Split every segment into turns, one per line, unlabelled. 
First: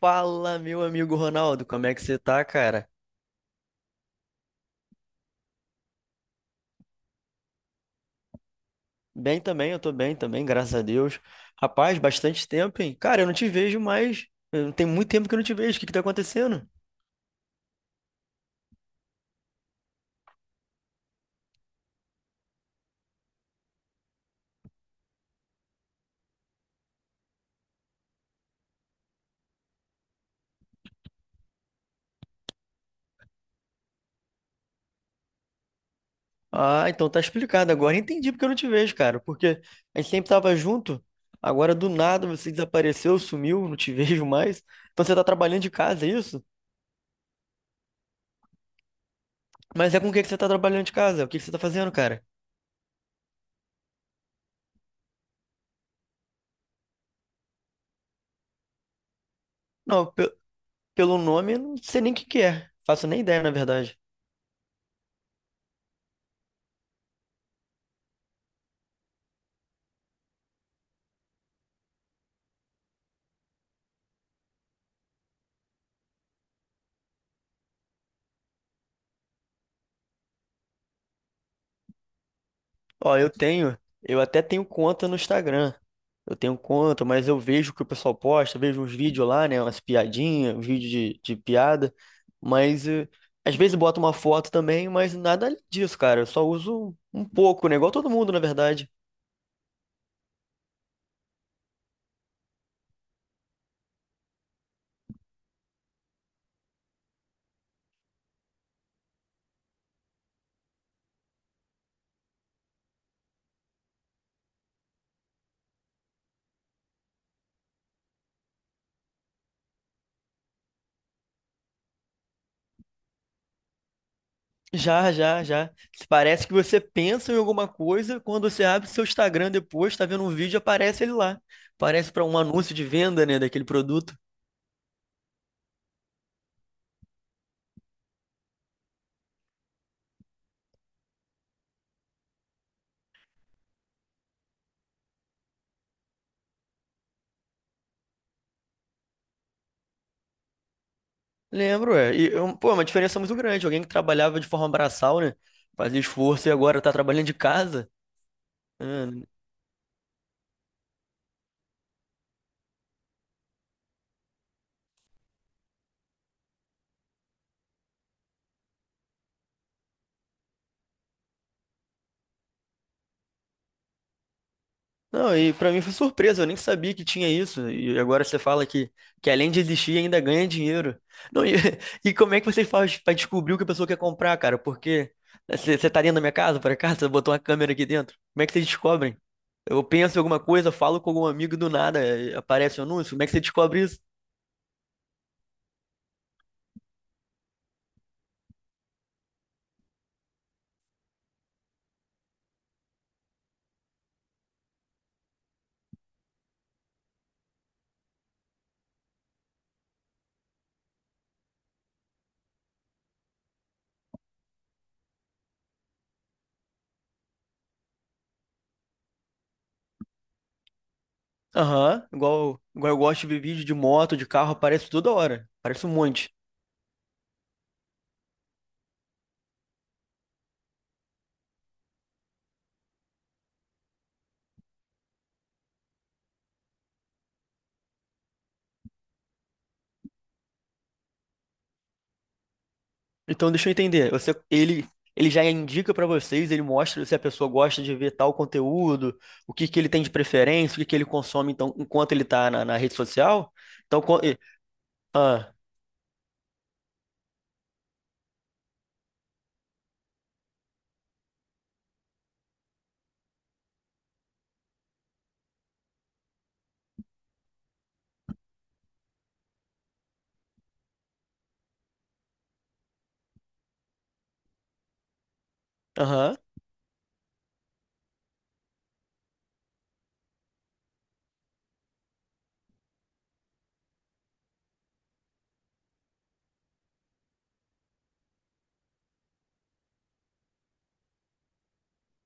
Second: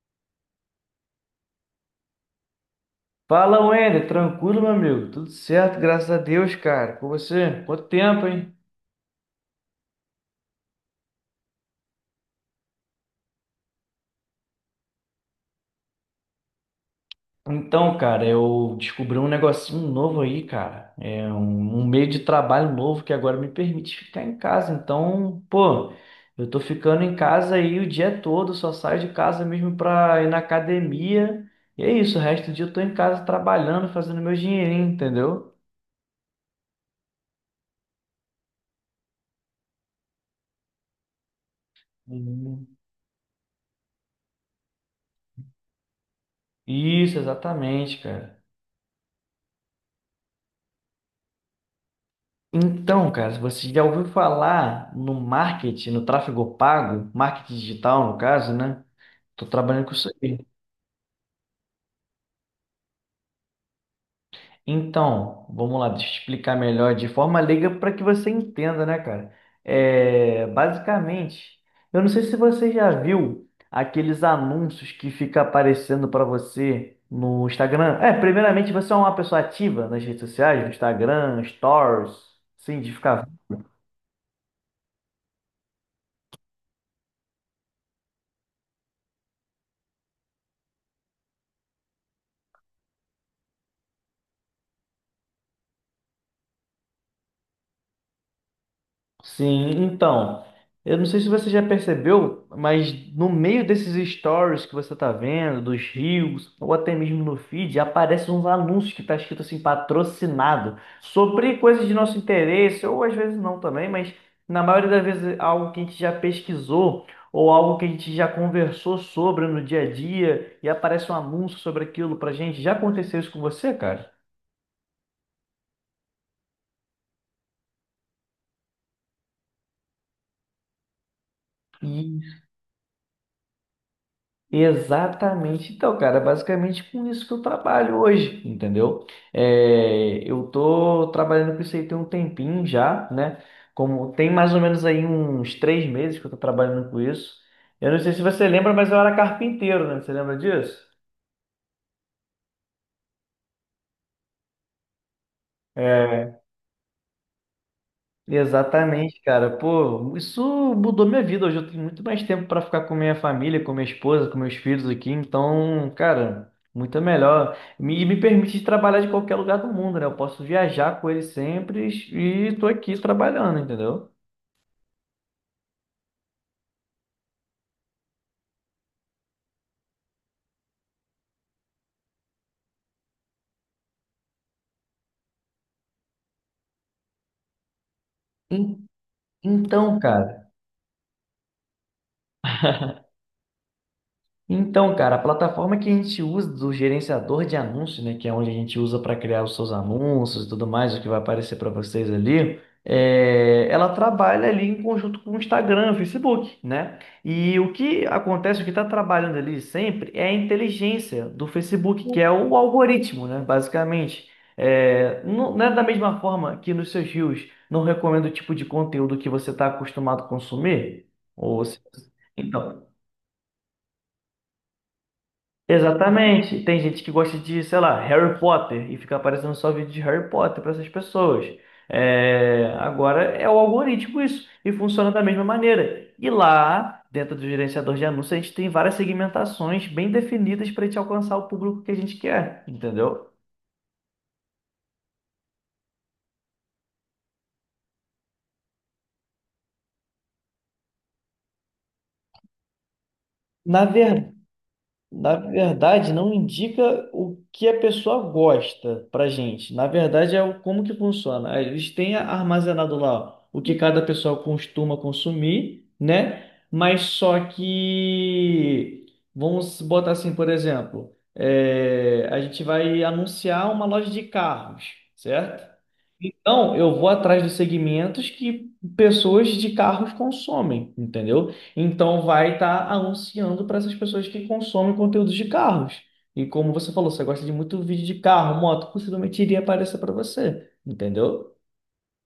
Fala, meu amigo Ronaldo, como é que você tá, cara?
Fala, Wender, tranquilo, meu amigo? Tudo certo, graças a Deus, cara. Com você? Quanto tempo, hein?
Bem também, eu tô bem também, graças a Deus. Rapaz, bastante tempo, hein? Cara, eu não te vejo mais. Tem muito tempo que eu não te vejo. O que que tá acontecendo?
Então, cara, eu descobri um negocinho novo aí, cara. É um meio de trabalho novo que agora me permite ficar em casa. Então, pô, eu tô ficando em casa aí o dia todo, só saio de casa mesmo pra ir na academia. E é isso, o resto do dia eu tô em casa trabalhando, fazendo meu dinheirinho, entendeu?
Ah, então tá explicado agora. Entendi porque eu não te vejo, cara. Porque a gente sempre tava junto. Agora do nada você
Uhum.
desapareceu, sumiu, não te vejo mais. Então você tá trabalhando de casa, é isso?
Isso, exatamente, cara.
Mas é com o que que você tá trabalhando de casa? O que que você tá fazendo, cara?
Então, cara, você já ouviu falar no marketing, no tráfego pago, marketing digital, no caso, né? Tô trabalhando com
Não,
isso aí.
pelo nome, eu não sei nem o que que é. Faço nem ideia, na verdade.
Então, vamos lá, deixa eu explicar melhor de forma leiga para que você entenda, né, cara? É, basicamente, eu não sei se você já viu aqueles anúncios que fica aparecendo para você no Instagram. É, primeiramente, você é uma pessoa ativa nas redes sociais, no Instagram, Stories, sim, de
Ó,
ficar.
eu até tenho conta no Instagram. Eu tenho conta, mas eu vejo o que o pessoal posta, vejo uns vídeos lá, né? Umas piadinhas, uns vídeos de piada. Mas às vezes boto uma foto também, mas nada além disso, cara. Eu só uso um pouco, né? Igual todo mundo, na verdade.
Sim, então, eu não sei se você já percebeu, mas no meio desses stories que você tá vendo, dos reels, ou até mesmo no feed, aparecem uns anúncios que tá escrito assim, patrocinado, sobre coisas de nosso interesse, ou às vezes não também, mas na maioria das vezes é algo que a gente já pesquisou, ou algo que a gente já conversou sobre no dia a dia, e aparece um anúncio sobre aquilo pra gente. Já aconteceu isso com você, cara?
Já, já, já. Parece que você pensa em alguma coisa, quando você abre seu Instagram depois, tá vendo um vídeo, aparece ele lá. Parece para um anúncio de venda, né, daquele produto.
Exatamente. Então, cara, é basicamente com isso que eu trabalho hoje, entendeu? É, eu tô trabalhando com isso aí tem um tempinho já, né? Como tem mais ou menos aí uns 3 meses que eu tô trabalhando com isso. Eu não sei se você lembra, mas eu era carpinteiro, né? Você lembra disso?
Lembro, é. E, pô, é uma diferença muito grande. Alguém que trabalhava de forma braçal, né? Fazia
É.
esforço e agora tá trabalhando de casa. É.
Exatamente, cara. Pô, isso mudou minha vida. Hoje eu tenho muito mais tempo para ficar com minha família, com minha esposa, com meus filhos aqui. Então, cara, muito melhor. E me permite trabalhar de qualquer lugar do mundo, né? Eu posso viajar com eles sempre e tô aqui trabalhando, entendeu?
Não, e pra mim foi surpresa, eu nem sabia que tinha isso. E agora você fala que além de existir, ainda ganha dinheiro. Não, e, e como é que você faz pra descobrir o que a pessoa quer comprar, cara? Porque né, você tá dentro da minha casa, por acaso? Você botou uma câmera aqui dentro? Como é que vocês
En-
descobrem? Eu
Então,
penso em alguma
cara.
coisa, falo com algum amigo e do nada, aparece um anúncio. Como é que você descobre isso?
Então, cara, a plataforma que a gente usa do gerenciador de anúncios, né, que é onde a gente usa para criar os seus anúncios e tudo mais, o que vai aparecer para vocês ali, é, ela trabalha ali em conjunto com o Instagram, o Facebook, né? E o que acontece, o que está trabalhando ali sempre é a inteligência do Facebook, que é o algoritmo, né, basicamente. É, não, não é da mesma forma que nos seus reels não recomenda o tipo de conteúdo que você está acostumado a consumir? Ou
Aham, igual,
então,
igual eu gosto de ver vídeo de moto, de carro, aparece toda hora. Aparece um monte.
exatamente. Tem gente que gosta de, sei lá, Harry Potter e fica aparecendo só vídeo de Harry Potter para essas pessoas. É, agora é o algoritmo isso e funciona da mesma maneira. E lá, dentro do gerenciador de anúncios, a gente tem várias segmentações bem definidas para a gente alcançar o público que a gente quer, entendeu?
Então deixa eu entender. Ele já indica pra vocês, ele mostra se a pessoa gosta de ver tal conteúdo, o que que ele tem de preferência, o que que ele consome então enquanto ele tá na rede social.
Na
Então,
verdade Na
ah,
verdade, não indica o que a pessoa gosta para gente. Na verdade, é o como que funciona. Eles têm armazenado lá o que cada pessoa costuma consumir, né? Mas só que vamos botar assim, por exemplo, é, a gente vai anunciar uma loja de carros, certo?
aham.
Então, eu vou atrás dos segmentos que pessoas de carros consomem, entendeu? Então, vai estar anunciando para essas pessoas que consomem conteúdos de carros. E como você falou, você gosta de muito vídeo de carro, moto, possivelmente iria aparecer para você, entendeu?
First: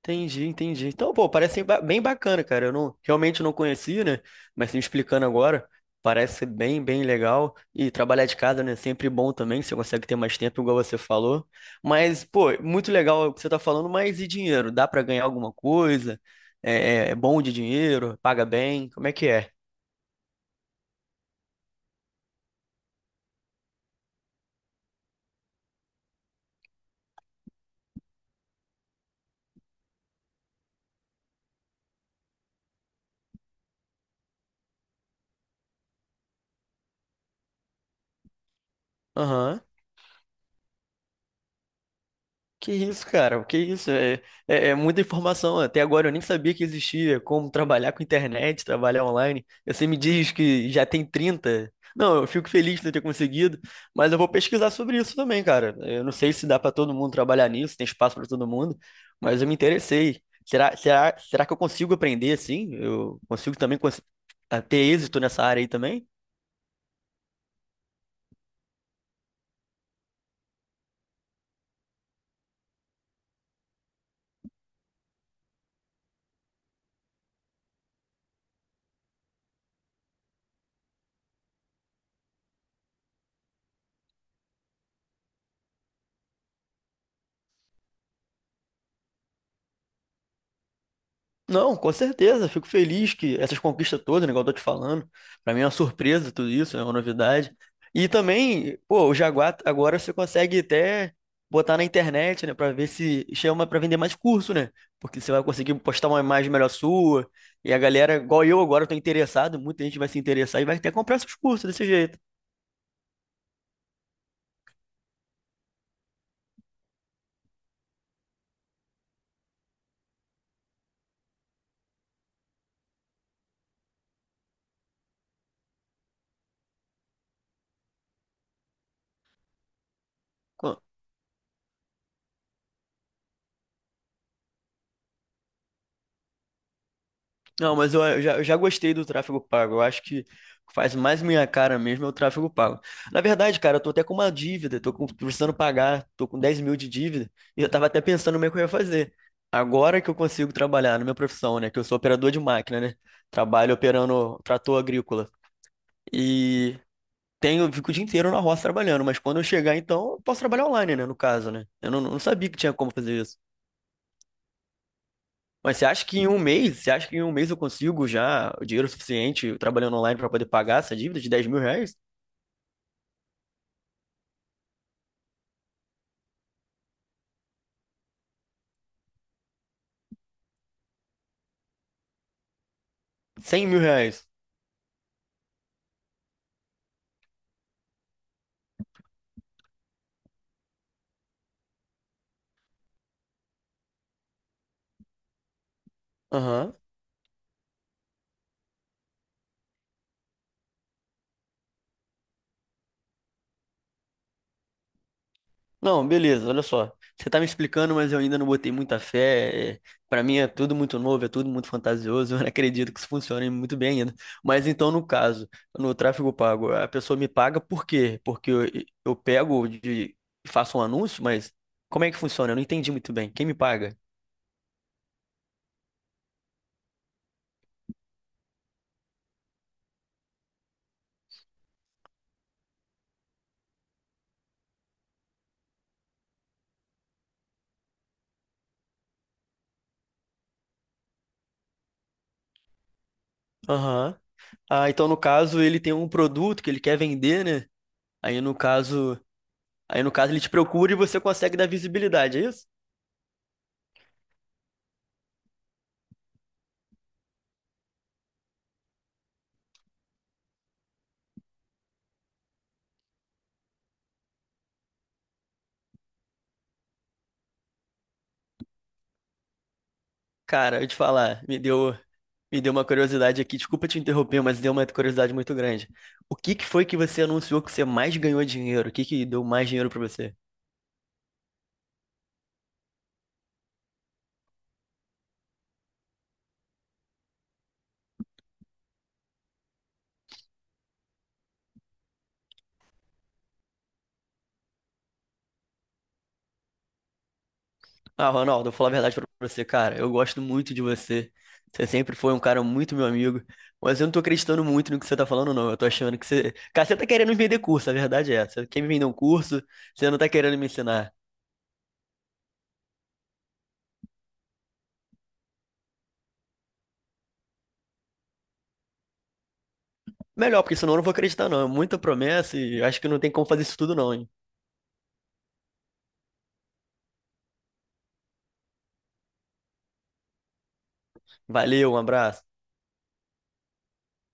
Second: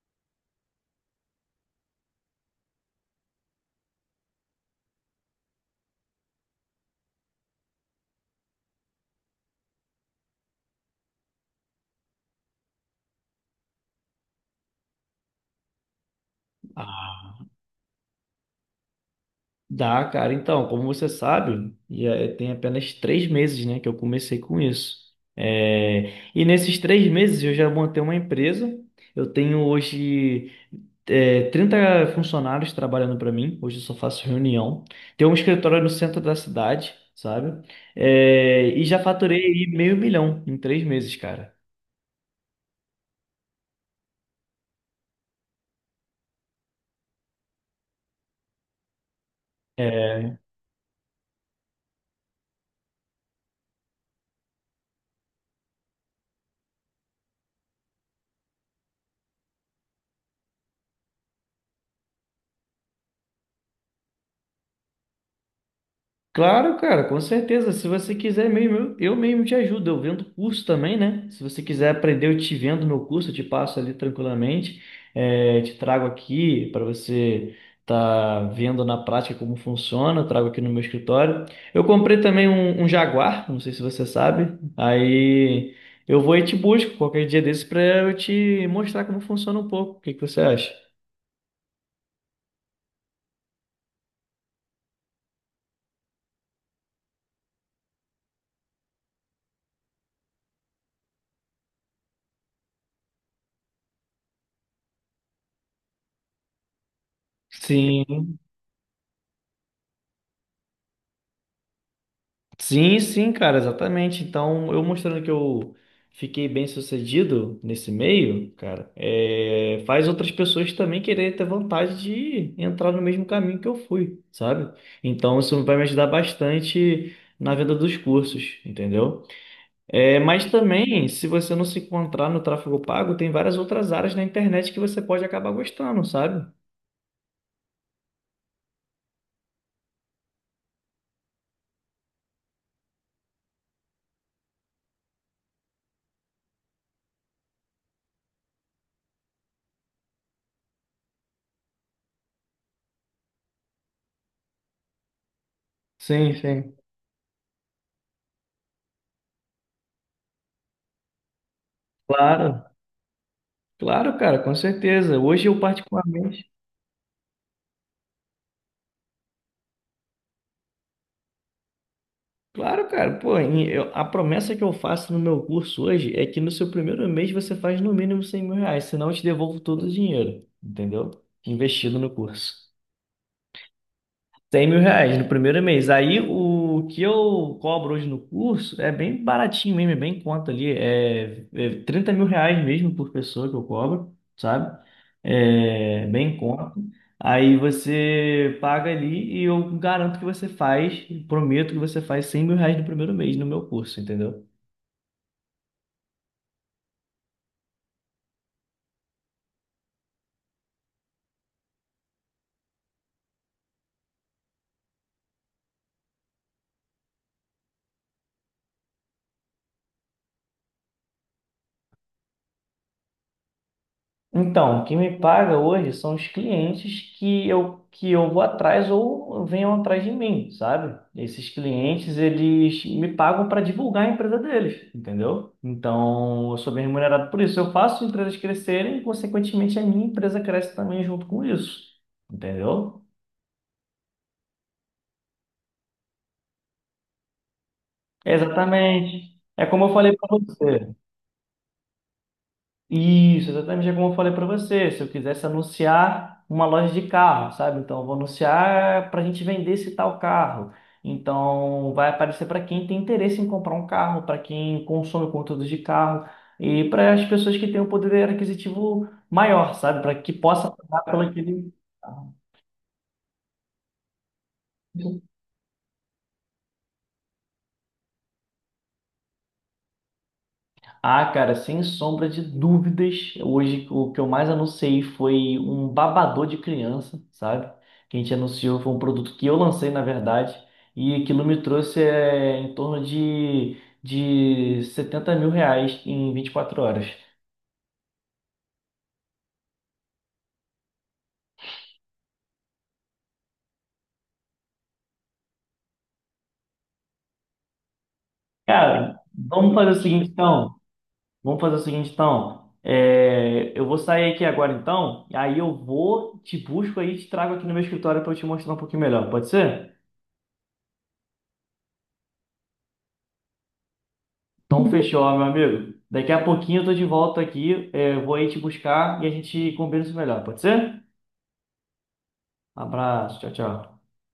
Entendi, entendi. Então, pô, parece ser bem bacana, cara. Eu não, realmente não conhecia, né? Mas me explicando agora, parece ser bem, bem legal. E trabalhar de casa, né? Sempre bom também, você consegue ter mais tempo, igual você falou. Mas, pô, muito legal o que você tá falando, mas e dinheiro? Dá pra ganhar alguma coisa? É, é
Ah,
bom de dinheiro? Paga bem? Como é que é?
dá, cara. Então, como você sabe, e, tem apenas 3 meses, né, que eu comecei com isso. É, e nesses 3 meses eu já montei uma empresa. Eu tenho hoje é, 30 funcionários trabalhando para mim. Hoje eu só faço reunião. Tem um escritório no centro da cidade, sabe? É, e já faturei
Aham.
aí meio milhão em 3 meses, cara.
Que isso, cara? Que isso? É muita informação. Até agora eu nem sabia que existia como trabalhar com internet, trabalhar online. Você me
É,
diz que já tem 30. Não, eu fico feliz de ter conseguido, mas eu vou pesquisar sobre isso também, cara. Eu não sei se dá para todo mundo trabalhar nisso, tem espaço para todo mundo, mas eu me interessei. Será que eu consigo aprender assim? Eu consigo também a ter êxito nessa área aí também?
claro, cara, com certeza. Se você quiser mesmo, eu mesmo te ajudo. Eu vendo curso também, né? Se você quiser aprender, eu te vendo meu curso, eu te passo ali tranquilamente. É, te trago aqui para você tá vendo na prática como funciona. Eu trago aqui no meu escritório. Eu comprei também um Jaguar, não sei se você sabe. Aí eu vou e te busco qualquer dia desse para eu te mostrar como funciona um pouco. O que que você acha?
Não, com certeza. Fico feliz que essas conquistas todas, né, igual eu tô te falando, pra mim é uma surpresa tudo isso, é uma novidade. E também, pô, o Jaguar agora você consegue até botar na internet, né? Pra ver se chama pra vender mais curso, né? Porque você vai conseguir postar uma imagem melhor sua e a galera,
Sim.
igual eu agora, eu tô interessado, muita gente vai se interessar e vai até comprar seus cursos desse jeito.
Sim, sim, cara, exatamente. Então, eu mostrando que eu fiquei bem sucedido nesse meio, cara, é, faz outras pessoas também quererem ter vontade de entrar no mesmo caminho que eu fui, sabe? Então, isso vai me ajudar bastante na venda dos cursos, entendeu? É, mas também, se você não se encontrar no tráfego pago, tem várias outras áreas na internet que você pode acabar gostando, sabe?
Não, mas eu já gostei do tráfego pago. Eu acho que o que faz mais minha cara mesmo é o tráfego pago. Na verdade, cara, eu tô até com uma dívida, precisando pagar, tô com 10.000 de dívida, e eu tava até pensando no que eu ia fazer. Agora que eu consigo trabalhar na minha profissão, né? Que eu sou operador de máquina, né? Trabalho operando trator agrícola.
Sim, sim.
E eu fico o dia inteiro na roça trabalhando, mas quando eu chegar, então, eu posso trabalhar online, né? No caso, né? Eu não sabia que
Claro,
tinha como fazer isso.
claro, cara, com certeza. Hoje eu
Mas
particularmente.
você acha que em um mês eu consigo já o dinheiro suficiente trabalhando online para poder pagar essa dívida de 10.000 reais?
Claro, cara, pô, a promessa que eu faço no meu curso hoje é que no seu primeiro mês você faz no mínimo R$ 100.000, senão eu te devolvo todo o dinheiro, entendeu? Investido no curso
100.000 reais?
R$ 100.000 no primeiro mês. Aí o que eu cobro hoje no curso é bem baratinho mesmo, é bem em conta ali. É 30 mil reais mesmo por pessoa que eu cobro, sabe? É bem em conta.
Aham.
Aí você paga ali e eu garanto que você faz, prometo que você faz R$ 100.000 no primeiro mês no meu curso, entendeu?
Não, beleza, olha só. Você tá me explicando, mas eu ainda não botei muita fé. Pra mim é tudo muito novo, é tudo muito fantasioso. Eu não acredito que isso funcione muito bem ainda. Mas então, no caso, no tráfego pago, a pessoa me paga por quê? Porque eu pego faço um anúncio, mas como é que funciona? Eu não entendi muito bem. Quem me paga?
Então, o que me paga hoje são os clientes que que eu vou atrás ou venham atrás de mim, sabe? Esses clientes, eles me pagam para divulgar a empresa deles, entendeu? Então, eu sou bem remunerado por isso. Eu faço empresas crescerem e, consequentemente, a minha empresa cresce também junto com isso, entendeu?
Aham. Ah, então no caso ele tem um produto que ele quer vender, né?
É,
Aí no caso,
exatamente. É como eu
aí no
falei para
caso ele te procura
você.
e você consegue dar visibilidade, é isso?
Isso, exatamente é como eu falei para você. Se eu quisesse anunciar uma loja de carro, sabe? Então, eu vou anunciar para a gente vender esse tal carro. Então, vai aparecer para quem tem interesse em comprar um carro, para quem consome conteúdo de carro e para as pessoas que têm um poder aquisitivo maior, sabe? Para que possa
Cara, eu te
pagar pelo
falar, me
aquele
deu,
carro.
me deu uma curiosidade aqui. Desculpa te interromper, mas deu uma curiosidade muito grande. O que que foi que você anunciou que você mais ganhou dinheiro? O que que deu mais dinheiro pra você?
Ah, cara, sem sombra de dúvidas, hoje o que eu mais anunciei foi um babador de criança, sabe? Que a gente anunciou foi um produto que eu lancei, na verdade, e aquilo me trouxe é, em torno de, R$ 70.000 em 24 horas.
Ah, Ronaldo, eu vou falar a verdade pra você, cara. Eu gosto muito de você. Você sempre foi um cara muito meu amigo. Mas eu não tô acreditando muito no que você tá falando, não. Eu tô achando que você. Cara, você tá querendo me vender curso, a verdade é essa. Você quer me vender um
Cara,
curso,
vamos fazer o
você não tá
seguinte
querendo me
então.
ensinar.
Vamos fazer o seguinte então. É, eu vou sair aqui agora então, e aí eu vou, te busco aí e te trago aqui no meu escritório para eu te mostrar um pouquinho melhor, pode ser?
Melhor, porque senão eu não vou acreditar, não. É muita promessa e acho que não tem como fazer isso tudo, não, hein?
Então, fechou, meu amigo. Daqui a pouquinho eu tô de volta aqui. É, vou aí te buscar e a gente combina isso melhor. Pode ser?
Valeu, um abraço.
Abraço. Tchau, tchau.